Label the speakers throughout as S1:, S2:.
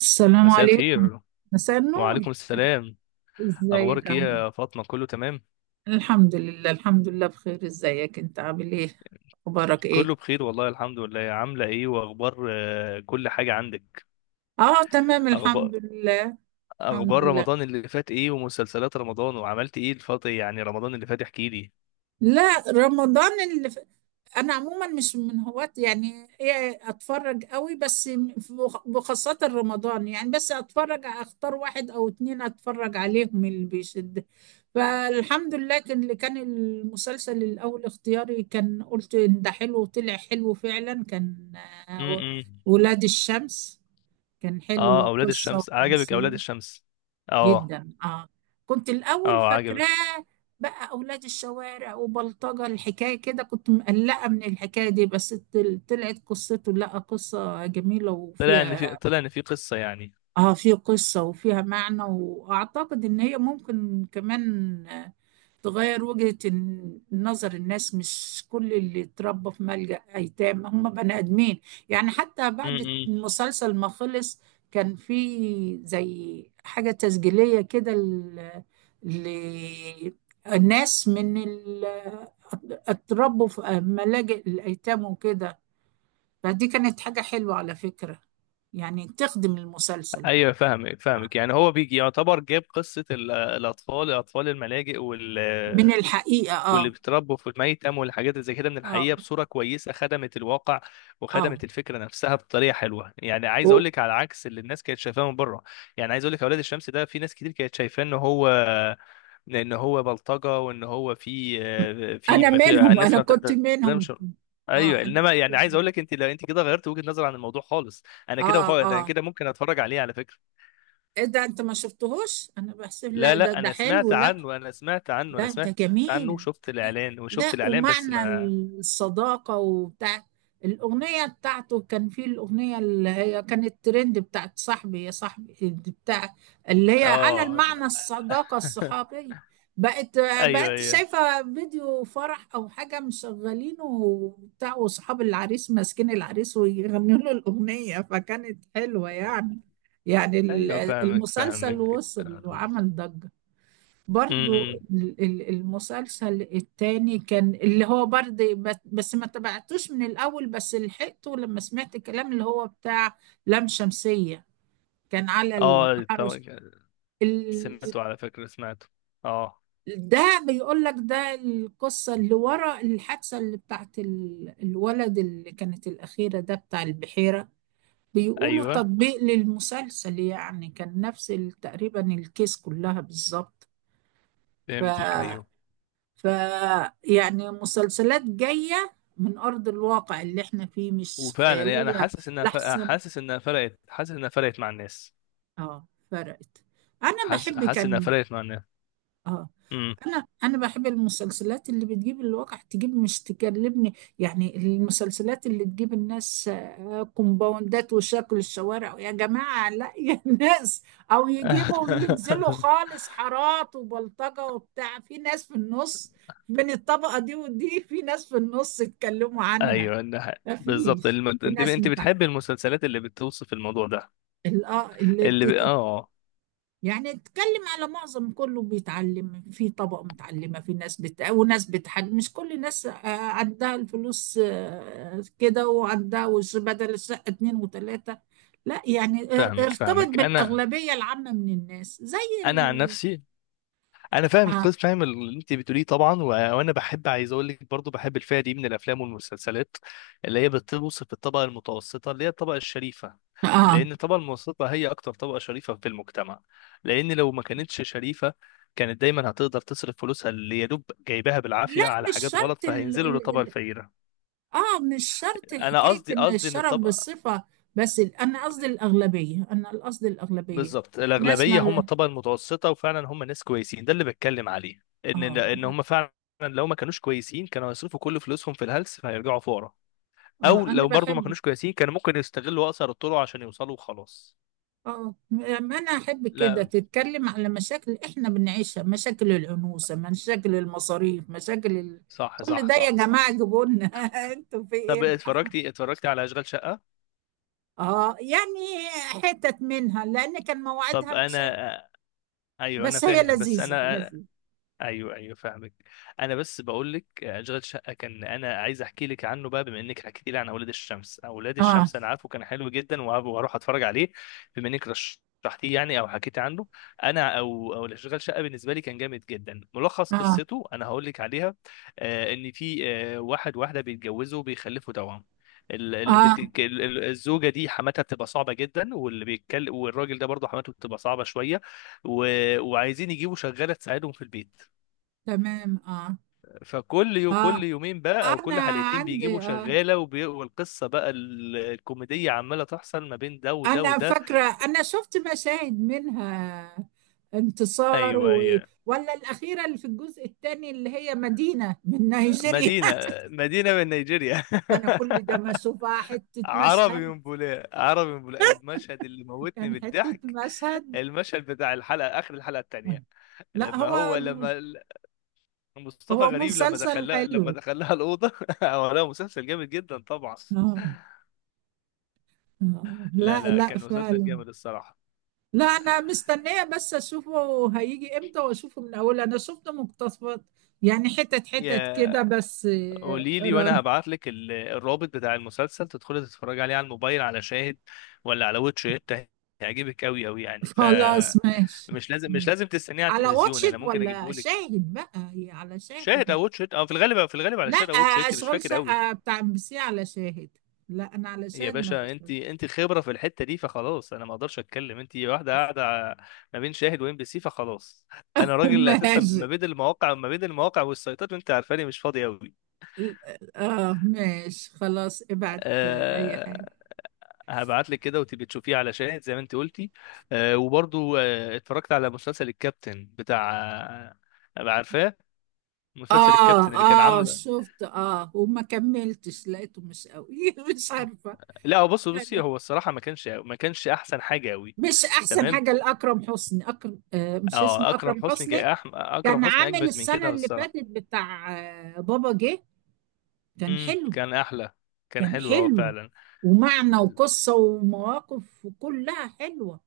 S1: السلام
S2: مساء
S1: عليكم.
S2: الخير،
S1: مساء النور.
S2: وعليكم السلام.
S1: ازيك
S2: اخبارك ايه
S1: عامل
S2: يا فاطمه؟ كله تمام؟
S1: إيه؟ الحمد لله، الحمد لله، بخير. ازيك انت عامل ايه؟ اخبارك ايه؟
S2: كله بخير والله الحمد لله. عامله ايه؟ واخبار كل حاجه عندك؟
S1: اه، تمام الحمد
S2: اخبار
S1: لله. الحمد
S2: اخبار
S1: لله.
S2: رمضان اللي فات ايه؟ ومسلسلات رمضان وعملت ايه الفتره؟ يعني رمضان اللي فات احكي لي.
S1: لا، رمضان اللي انا عموما مش من هواة، يعني ايه، اتفرج قوي بس بخاصة رمضان يعني. بس اتفرج، اختار واحد او اتنين اتفرج عليهم اللي بيشد. فالحمد لله كان، اللي كان المسلسل الاول اختياري، كان قلت ان ده حلو وطلع حلو فعلا. كان آه،
S2: امم.
S1: ولاد الشمس. كان
S2: اه،
S1: حلو،
S2: اولاد
S1: قصة
S2: الشمس عجبك؟ اولاد
S1: وتمثيل،
S2: الشمس. اه.
S1: جدا اه. كنت الاول
S2: اه، عجبك.
S1: فاكراه بقى اولاد الشوارع وبلطجه، الحكايه كده كنت مقلقه من الحكايه دي، بس طلعت قصته، لا قصه جميله
S2: طلع ان في
S1: وفيها.
S2: طلع ان في قصه يعني.
S1: اه، في قصه وفيها معنى، واعتقد ان هي ممكن كمان تغير وجهة النظر، الناس مش كل اللي اتربى في ملجأ أيتام هم بني آدمين. يعني حتى بعد
S2: امم.
S1: المسلسل ما خلص، كان في زي حاجة تسجيلية كده للناس اتربوا في ملاجئ الأيتام وكده. فدي كانت حاجة حلوة على فكرة، يعني تخدم المسلسل
S2: ايوه، فاهمك. يعني هو بيجي يعتبر جاب قصه الاطفال، اطفال الملاجئ، وال
S1: من الحقيقة.
S2: واللي
S1: اه،
S2: بيتربوا في الميتم والحاجات اللي زي كده، من
S1: اه،
S2: الحقيقه بصوره كويسه، خدمت الواقع
S1: اه،
S2: وخدمت الفكره نفسها بطريقه حلوه. يعني عايز اقول
S1: و-
S2: لك على عكس اللي الناس كانت شايفاه من بره. يعني عايز اقول لك اولاد الشمس ده، في ناس كتير كانت شايفاه ان هو بلطجه، وان هو في
S1: انا
S2: ما في
S1: منهم،
S2: الناس
S1: انا
S2: ما
S1: كنت منهم.
S2: بتحترمش. ايوه،
S1: اه، انا
S2: انما يعني
S1: بحسب
S2: عايز اقول لك، لو انت كده غيرت وجهه نظر عن الموضوع خالص.
S1: اه،
S2: انا
S1: اه،
S2: كده ممكن اتفرج عليه على فكره.
S1: ايه ده؟ انت ما شفتهوش؟ انا بحسب،
S2: لا،
S1: لا، ده،
S2: لا،
S1: ده
S2: انا
S1: حلو.
S2: سمعت
S1: لا،
S2: عنه انا سمعت عنه انا
S1: لا ده
S2: سمعت عنه
S1: جميل.
S2: وشفت الاعلان وشفت
S1: لا،
S2: الاعلان بس
S1: ومعنى
S2: ما...
S1: الصداقة وبتاع، الأغنية بتاعته، كان في الأغنية اللي هي كانت ترند، بتاعت صاحبي يا صاحبي دي، بتاع اللي هي على
S2: اه،
S1: المعنى، الصداقة الصحابية. بقت
S2: ايوه،
S1: بقت
S2: ايوه.
S1: شايفة فيديو فرح أو حاجة مشغلينه وبتاع، وصحاب العريس ماسكين العريس ويغنوا له الأغنية، فكانت حلوة يعني. يعني ال-
S2: ايوه، فاهمك
S1: المسلسل
S2: فاهمك
S1: وصل
S2: امم.
S1: وعمل ضجة. برضو
S2: إمم.
S1: المسلسل التاني، كان اللي هو برضه، بس ما تبعتوش من الأول، بس لحقته لما سمعت الكلام اللي هو بتاع لام شمسية، كان على
S2: اه، طبعا
S1: التحرش ال-
S2: سمعته، على فكرة، سمعته. اه.
S1: ده. بيقول لك، ده القصة اللي ورا الحادثة اللي بتاعت الولد، اللي كانت الأخيرة ده بتاع البحيرة، بيقولوا
S2: ايوه،
S1: تطبيق للمسلسل يعني. كان نفس تقريبا الكيس كلها بالظبط.
S2: فهمتك، ايوه.
S1: ف ف يعني مسلسلات جاية من أرض الواقع اللي احنا فيه، مش
S2: وفعلا يعني انا
S1: خيالية.
S2: حاسس انها ف...
S1: لحسن
S2: حاسس انها فرقت مع الناس.
S1: اه، فرقت. أنا
S2: حاسس
S1: بحب،
S2: حاسس انها
S1: كان
S2: فرقت مع الناس.
S1: اه،
S2: امم.
S1: انا بحب المسلسلات اللي بتجيب الواقع، تجيب، مش تكلمني يعني المسلسلات اللي تجيب الناس كومباوندات وشكل الشوارع. يا جماعة لا، يا ناس، او يجيبوا وينزلوا خالص حارات وبلطجة وبتاع. في ناس في النص بين الطبقة دي ودي، في ناس في النص اتكلموا عنها.
S2: ايوه، إنها ح-، بالظبط
S1: مفيش.
S2: الم... انت
S1: في ناس
S2: انت
S1: بتاع
S2: بتحب المسلسلات اللي بتوصف الموضوع ده.
S1: اللي
S2: اللي ب... اه. آه.
S1: يعني اتكلم على معظم، كله بيتعلم في طبقة متعلمة. في وناس بتحج، مش كل الناس عندها الفلوس كده، وعندها وش بدل الشقة اتنين وتلاتة. لا يعني
S2: فاهمك
S1: ارتبط
S2: فاهمك انا
S1: بالأغلبية العامة من الناس زي
S2: انا عن نفسي، انا فاهم
S1: آه.
S2: قص فاهم اللي انت بتقوليه طبعا، و-، وانا بحب، عايز اقول لك، برضو بحب الفئه دي من الافلام والمسلسلات اللي هي بتوصف الطبقه المتوسطه اللي هي الطبقه الشريفه.
S1: آه.
S2: لان الطبقه المتوسطه هي اكتر طبقه شريفه في المجتمع. لان لو ما كانتش شريفه كانت دايما هتقدر تصرف فلوسها اللي يا دوب جايباها
S1: لا،
S2: بالعافيه على
S1: مش
S2: حاجات غلط،
S1: شرط
S2: فهينزلوا للطبقه الفقيره.
S1: اه، مش شرط
S2: انا
S1: حكاية
S2: قصدي،
S1: ان
S2: ان
S1: الشرف
S2: الطبقه،
S1: بالصفة. بس انا قصدي الأغلبية، انا قصدي الأغلبية،
S2: بالظبط
S1: ناس
S2: الاغلبيه هم
S1: ما،
S2: الطبقه المتوسطه، وفعلا هم ناس كويسين، ده اللي بتكلم عليه، ان
S1: اه،
S2: ان
S1: آه.
S2: هم فعلا لو ما كانوش كويسين كانوا هيصرفوا كل فلوسهم في الهلس فهيرجعوا فقراء. او
S1: أنا
S2: لو برضو ما
S1: بحب
S2: كانوش كويسين كانوا ممكن يستغلوا اقصر الطرق عشان يوصلوا وخلاص.
S1: اه، ما انا احب كده،
S2: لا،
S1: تتكلم على مشاكل احنا بنعيشها، مشاكل الانوثه، مشاكل المصاريف،
S2: صح،
S1: كل
S2: صح،
S1: ده يا
S2: صح.
S1: جماعه جيبوا لنا. انتوا في
S2: طب،
S1: ايه؟
S2: اتفرجتي على اشغال شقه؟
S1: اه يعني، حتت منها، لان كان
S2: طب
S1: مواعيدها مش،
S2: انا... ايوه، انا
S1: بس هي
S2: فاهم، بس
S1: لذيذه
S2: انا...
S1: لذيذه.
S2: ايوه، ايوه، فاهمك. انا بس بقول لك اشغال شقه كان، انا عايز احكي لك عنه بقى بما انك حكيتي لي عن اولاد الشمس. اولاد
S1: اه،
S2: الشمس انا عارفه كان حلو جدا، وهروح اتفرج عليه بما انك رشحتيه يعني او حكيتي عنه. انا، او اشغال شقه بالنسبه لي كان جامد جدا. ملخص
S1: اه،
S2: قصته انا هقول لك عليها. ان في واحد واحده بيتجوزوا وبيخلفوا توأم. ال- اللي
S1: اه،
S2: بتتج- ال- ال- الزوجه دي حماتها بتبقى صعبه جدا، واللي بيتكلم والراجل ده برضه حماته بتبقى صعبه شويه، و... وعايزين يجيبوا شغاله تساعدهم في البيت.
S1: تمام، اه،
S2: فكل يو كل
S1: اه،
S2: يومين بقى، او
S1: انا
S2: كل حلقتين،
S1: عندي
S2: بيجيبوا
S1: اه.
S2: شغاله، وبي... والقصه بقى الكوميديه عماله تحصل ما بين ده وده
S1: أنا
S2: وده.
S1: فاكرة، أنا شفت مشاهد منها، انتصار
S2: ايوه، ايوه.
S1: ولا الأخيرة، اللي في الجزء الثاني، اللي هي مدينة من نيجيريا.
S2: مدينه مدينه من نيجيريا.
S1: ده أنا كل ده ما أشوفها، حتة
S2: عربي
S1: مشهد،
S2: من بولاق عربي من بولاق المشهد اللي موتني من
S1: كان حتة
S2: الضحك.
S1: مشهد.
S2: المشهد بتاع الحلقه، اخر الحلقه الثانيه،
S1: لا
S2: لما
S1: هو
S2: هو لما ال- مصطفى
S1: هو
S2: غريب لما
S1: مسلسل
S2: دخلها لما
S1: حلو
S2: دخلها الاوضه. هو، لا، مسلسل جامد جدا طبعا.
S1: آه، آه. لا،
S2: لا، لا،
S1: لا
S2: كان مسلسل
S1: فعلا.
S2: جامد الصراحه.
S1: لا، أنا مستنية بس أشوفه هيجي إمتى وأشوفه من أول. أنا شفت مقتطفات يعني، حتت حتت كده
S2: يا،
S1: بس.
S2: قولي لي وانا
S1: آه،
S2: هبعت لك الرابط بتاع المسلسل تدخلي تتفرجي عليه على الموبايل، على شاهد ولا على واتش إت. هيعجبك قوي قوي، يعني، ف-،
S1: خلاص ماشي.
S2: مش لازم تستنيه على
S1: على
S2: التلفزيون،
S1: واتشد
S2: انا ممكن
S1: ولا
S2: اجيبه لك.
S1: شاهد بقى؟ هي على
S2: شاهد
S1: شاهد.
S2: او واتش إت، او في الغالب، على
S1: لا،
S2: شاهد او واتش إت، مش
S1: اشغال
S2: فاكر قوي.
S1: شقة بتاع ام بي سي على شاهد. لا، انا على
S2: يا
S1: شاهد، ما
S2: باشا،
S1: بس.
S2: انت خبره في الحته دي، فخلاص انا ما اقدرش اتكلم، انت واحده قاعده ع-، ما بين شاهد وام بي سي، فخلاص. انا راجل اساسا،
S1: ماشي،
S2: ما بين المواقع والسيطات، وانت عارفاني مش فاضي.
S1: اه، ماشي خلاص، ابعت اي
S2: قوي.
S1: حاجة.
S2: هبعت لك كده وتبقي تشوفيه على شاهد زي ما انت قلتي. آه، وبرضو آه، اتفرجت على مسلسل الكابتن بتاع. آه، عارفاه مسلسل
S1: اه،
S2: الكابتن اللي كان
S1: اه
S2: عامله؟
S1: شفت، اه وما كملتش، لقيته مش قوي. مش عارفة.
S2: لا، هو، بص، بصي، هو الصراحه ما كانش احسن حاجه قوي.
S1: مش احسن
S2: تمام.
S1: حاجة لاكرم حسني. اكرم آه مش
S2: اه،
S1: اسمه اكرم حسني؟
S2: اكرم
S1: كان
S2: حسني
S1: عامل
S2: اجمد من
S1: السنة
S2: كده
S1: اللي
S2: الصراحه.
S1: فاتت بتاع بابا جه، كان
S2: امم،
S1: حلو.
S2: كان احلى. كان
S1: كان
S2: حلو، اه
S1: حلو،
S2: فعلا.
S1: ومعنى وقصة ومواقف، كلها حلوة.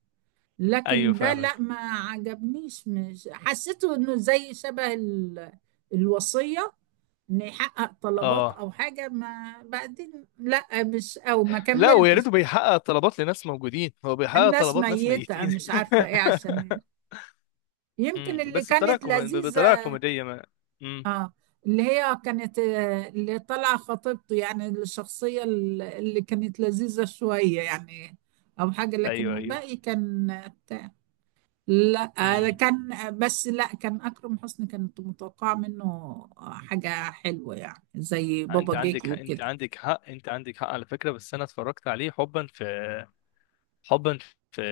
S1: لكن
S2: ايوه،
S1: ده لا،
S2: فاهمك.
S1: ما عجبنيش، مش حسيته انه زي شبه الوصية، ان يحقق طلبات
S2: اه،
S1: او حاجة، ما بعدين لا، مش، او ما
S2: لا، ويا
S1: كملتش.
S2: ريته بيحقق طلبات لناس موجودين، هو بيحقق
S1: الناس
S2: طلبات ناس
S1: ميتة،
S2: ميتين.
S1: مش عارفة ايه. عشان يمكن
S2: امم،
S1: اللي
S2: بس بطريقه
S1: كانت
S2: بطريقه
S1: لذيذة
S2: كوميديه ما. امم.
S1: اه، اللي هي كانت اللي طالعه خطيبته يعني، الشخصيه اللي كانت لذيذه شويه يعني، او حاجه. لكن
S2: ايوه، ايوه.
S1: الباقي كان بتاع، لا
S2: امم.
S1: كان بس، لا، كان اكرم حسني كانت متوقعه منه حاجه حلوه يعني، زي
S2: انت
S1: بابا جيك
S2: عندك حق،
S1: وكده.
S2: على فكره، بس انا اتفرجت عليه حبا في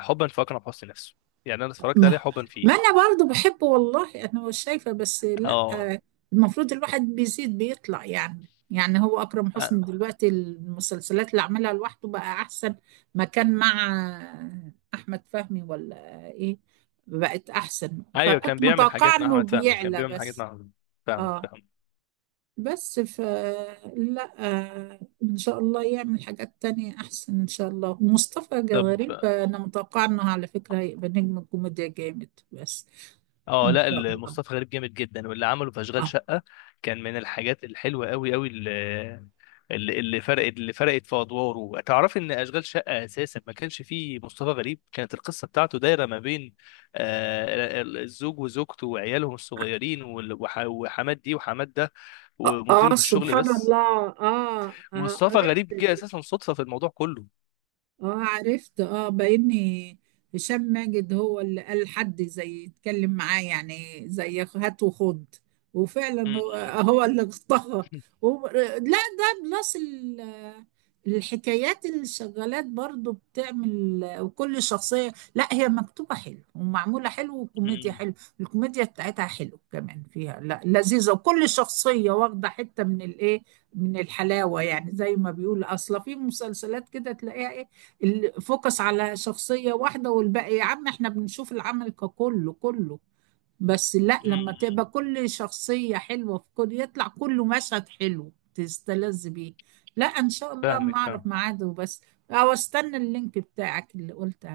S2: حبا في اكرم حسني نفسه. يعني انا اتفرجت
S1: ما,
S2: عليه حبا فيه.
S1: ما انا برضو بحبه والله، انا مش شايفه بس. لا
S2: اه.
S1: المفروض الواحد بيزيد بيطلع يعني. يعني هو اكرم حسني
S2: أ-،
S1: دلوقتي، المسلسلات اللي عملها لوحده بقى احسن ما كان مع احمد فهمي ولا ايه، بقت احسن،
S2: ايوه، كان
S1: فكنت
S2: بيعمل
S1: متوقعه
S2: حاجات مع
S1: انه
S2: احمد فهمي،
S1: بيعلى بس.
S2: فاهمك
S1: اه،
S2: فاهمك.
S1: بس ف، لا ان شاء الله يعمل حاجات تانية احسن ان شاء الله. ومصطفى
S2: طب،
S1: غريب انا متوقعه انه على فكره هيبقى نجم الكوميديا جامد بس،
S2: اه،
S1: ما
S2: لا،
S1: شاء الله.
S2: مصطفى غريب جامد جدا، واللي عمله في اشغال
S1: اه،
S2: شقه كان من الحاجات الحلوه قوي قوي، اللي فرقت في ادواره. تعرف ان اشغال شقه اساسا ما كانش فيه مصطفى غريب، كانت القصه بتاعته دايره ما بين الزوج وزوجته وعيالهم الصغيرين، وحماد دي وحماد ده،
S1: اه،
S2: ومديره في الشغل
S1: سبحان
S2: بس.
S1: الله. اه،
S2: مصطفى غريب
S1: قريت،
S2: جه اساسا صدفه في الموضوع كله.
S1: اه، عرفت اه، بإني هشام ماجد هو اللي قال حد زي، يتكلم معاه، يعني زي هات وخد. وفعلا، هو
S2: م-
S1: هو اللي طغى
S2: م-
S1: و- لا ده بلس الحكايات اللي شغالات برضو بتعمل، وكل شخصية، لا هي مكتوبة حلو ومعمولة حلو
S2: م-
S1: وكوميديا
S2: م-
S1: حلو. الكوميديا بتاعتها حلو كمان، فيها لا لذيذة. وكل شخصية واخدة حتة من الايه، من الحلاوة. يعني زي ما بيقول، أصلا في مسلسلات كده تلاقيها الفوكس على شخصية واحدة، والباقي يا عم احنا بنشوف العمل ككله كله. بس لا،
S2: م- م-
S1: لما تبقى
S2: م-
S1: كل شخصية حلوة في كل، يطلع كله مشهد حلو تستلذ بيه. لا، ان شاء الله، ما
S2: فاهمك،
S1: اعرف
S2: فاهم.
S1: ميعاده بس، او استنى اللينك بتاعك اللي قلت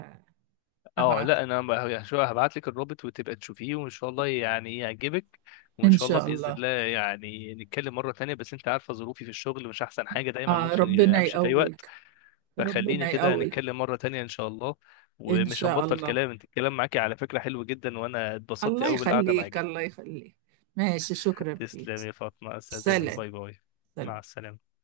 S2: اه،
S1: ابعت.
S2: لا، انا ب-، يعني، شو-، هبعت لك الرابط وتبقى تشوفيه وان شاء الله يعني يعجبك. وان
S1: ان
S2: شاء الله
S1: شاء
S2: باذن
S1: الله.
S2: الله يعني نتكلم مره تانية، بس انت عارفه ظروفي في الشغل مش احسن حاجه، دايما ممكن
S1: ربنا
S2: امشي في اي وقت.
S1: يقويك،
S2: فخليني
S1: ربنا
S2: كده
S1: يقويك،
S2: نتكلم مره تانية ان شاء الله.
S1: ان
S2: ومش
S1: شاء
S2: هنبطل
S1: الله.
S2: كلام، انت الكلام معاكي على فكره حلو جدا، وانا اتبسطت
S1: الله
S2: قوي بالقعده
S1: يخليك،
S2: معاكي.
S1: الله يخليك. ماشي، شكرا فيك.
S2: تسلمي يا فاطمه، استاذنك.
S1: سلام.
S2: باي باي. مع
S1: سلام.
S2: السلامه.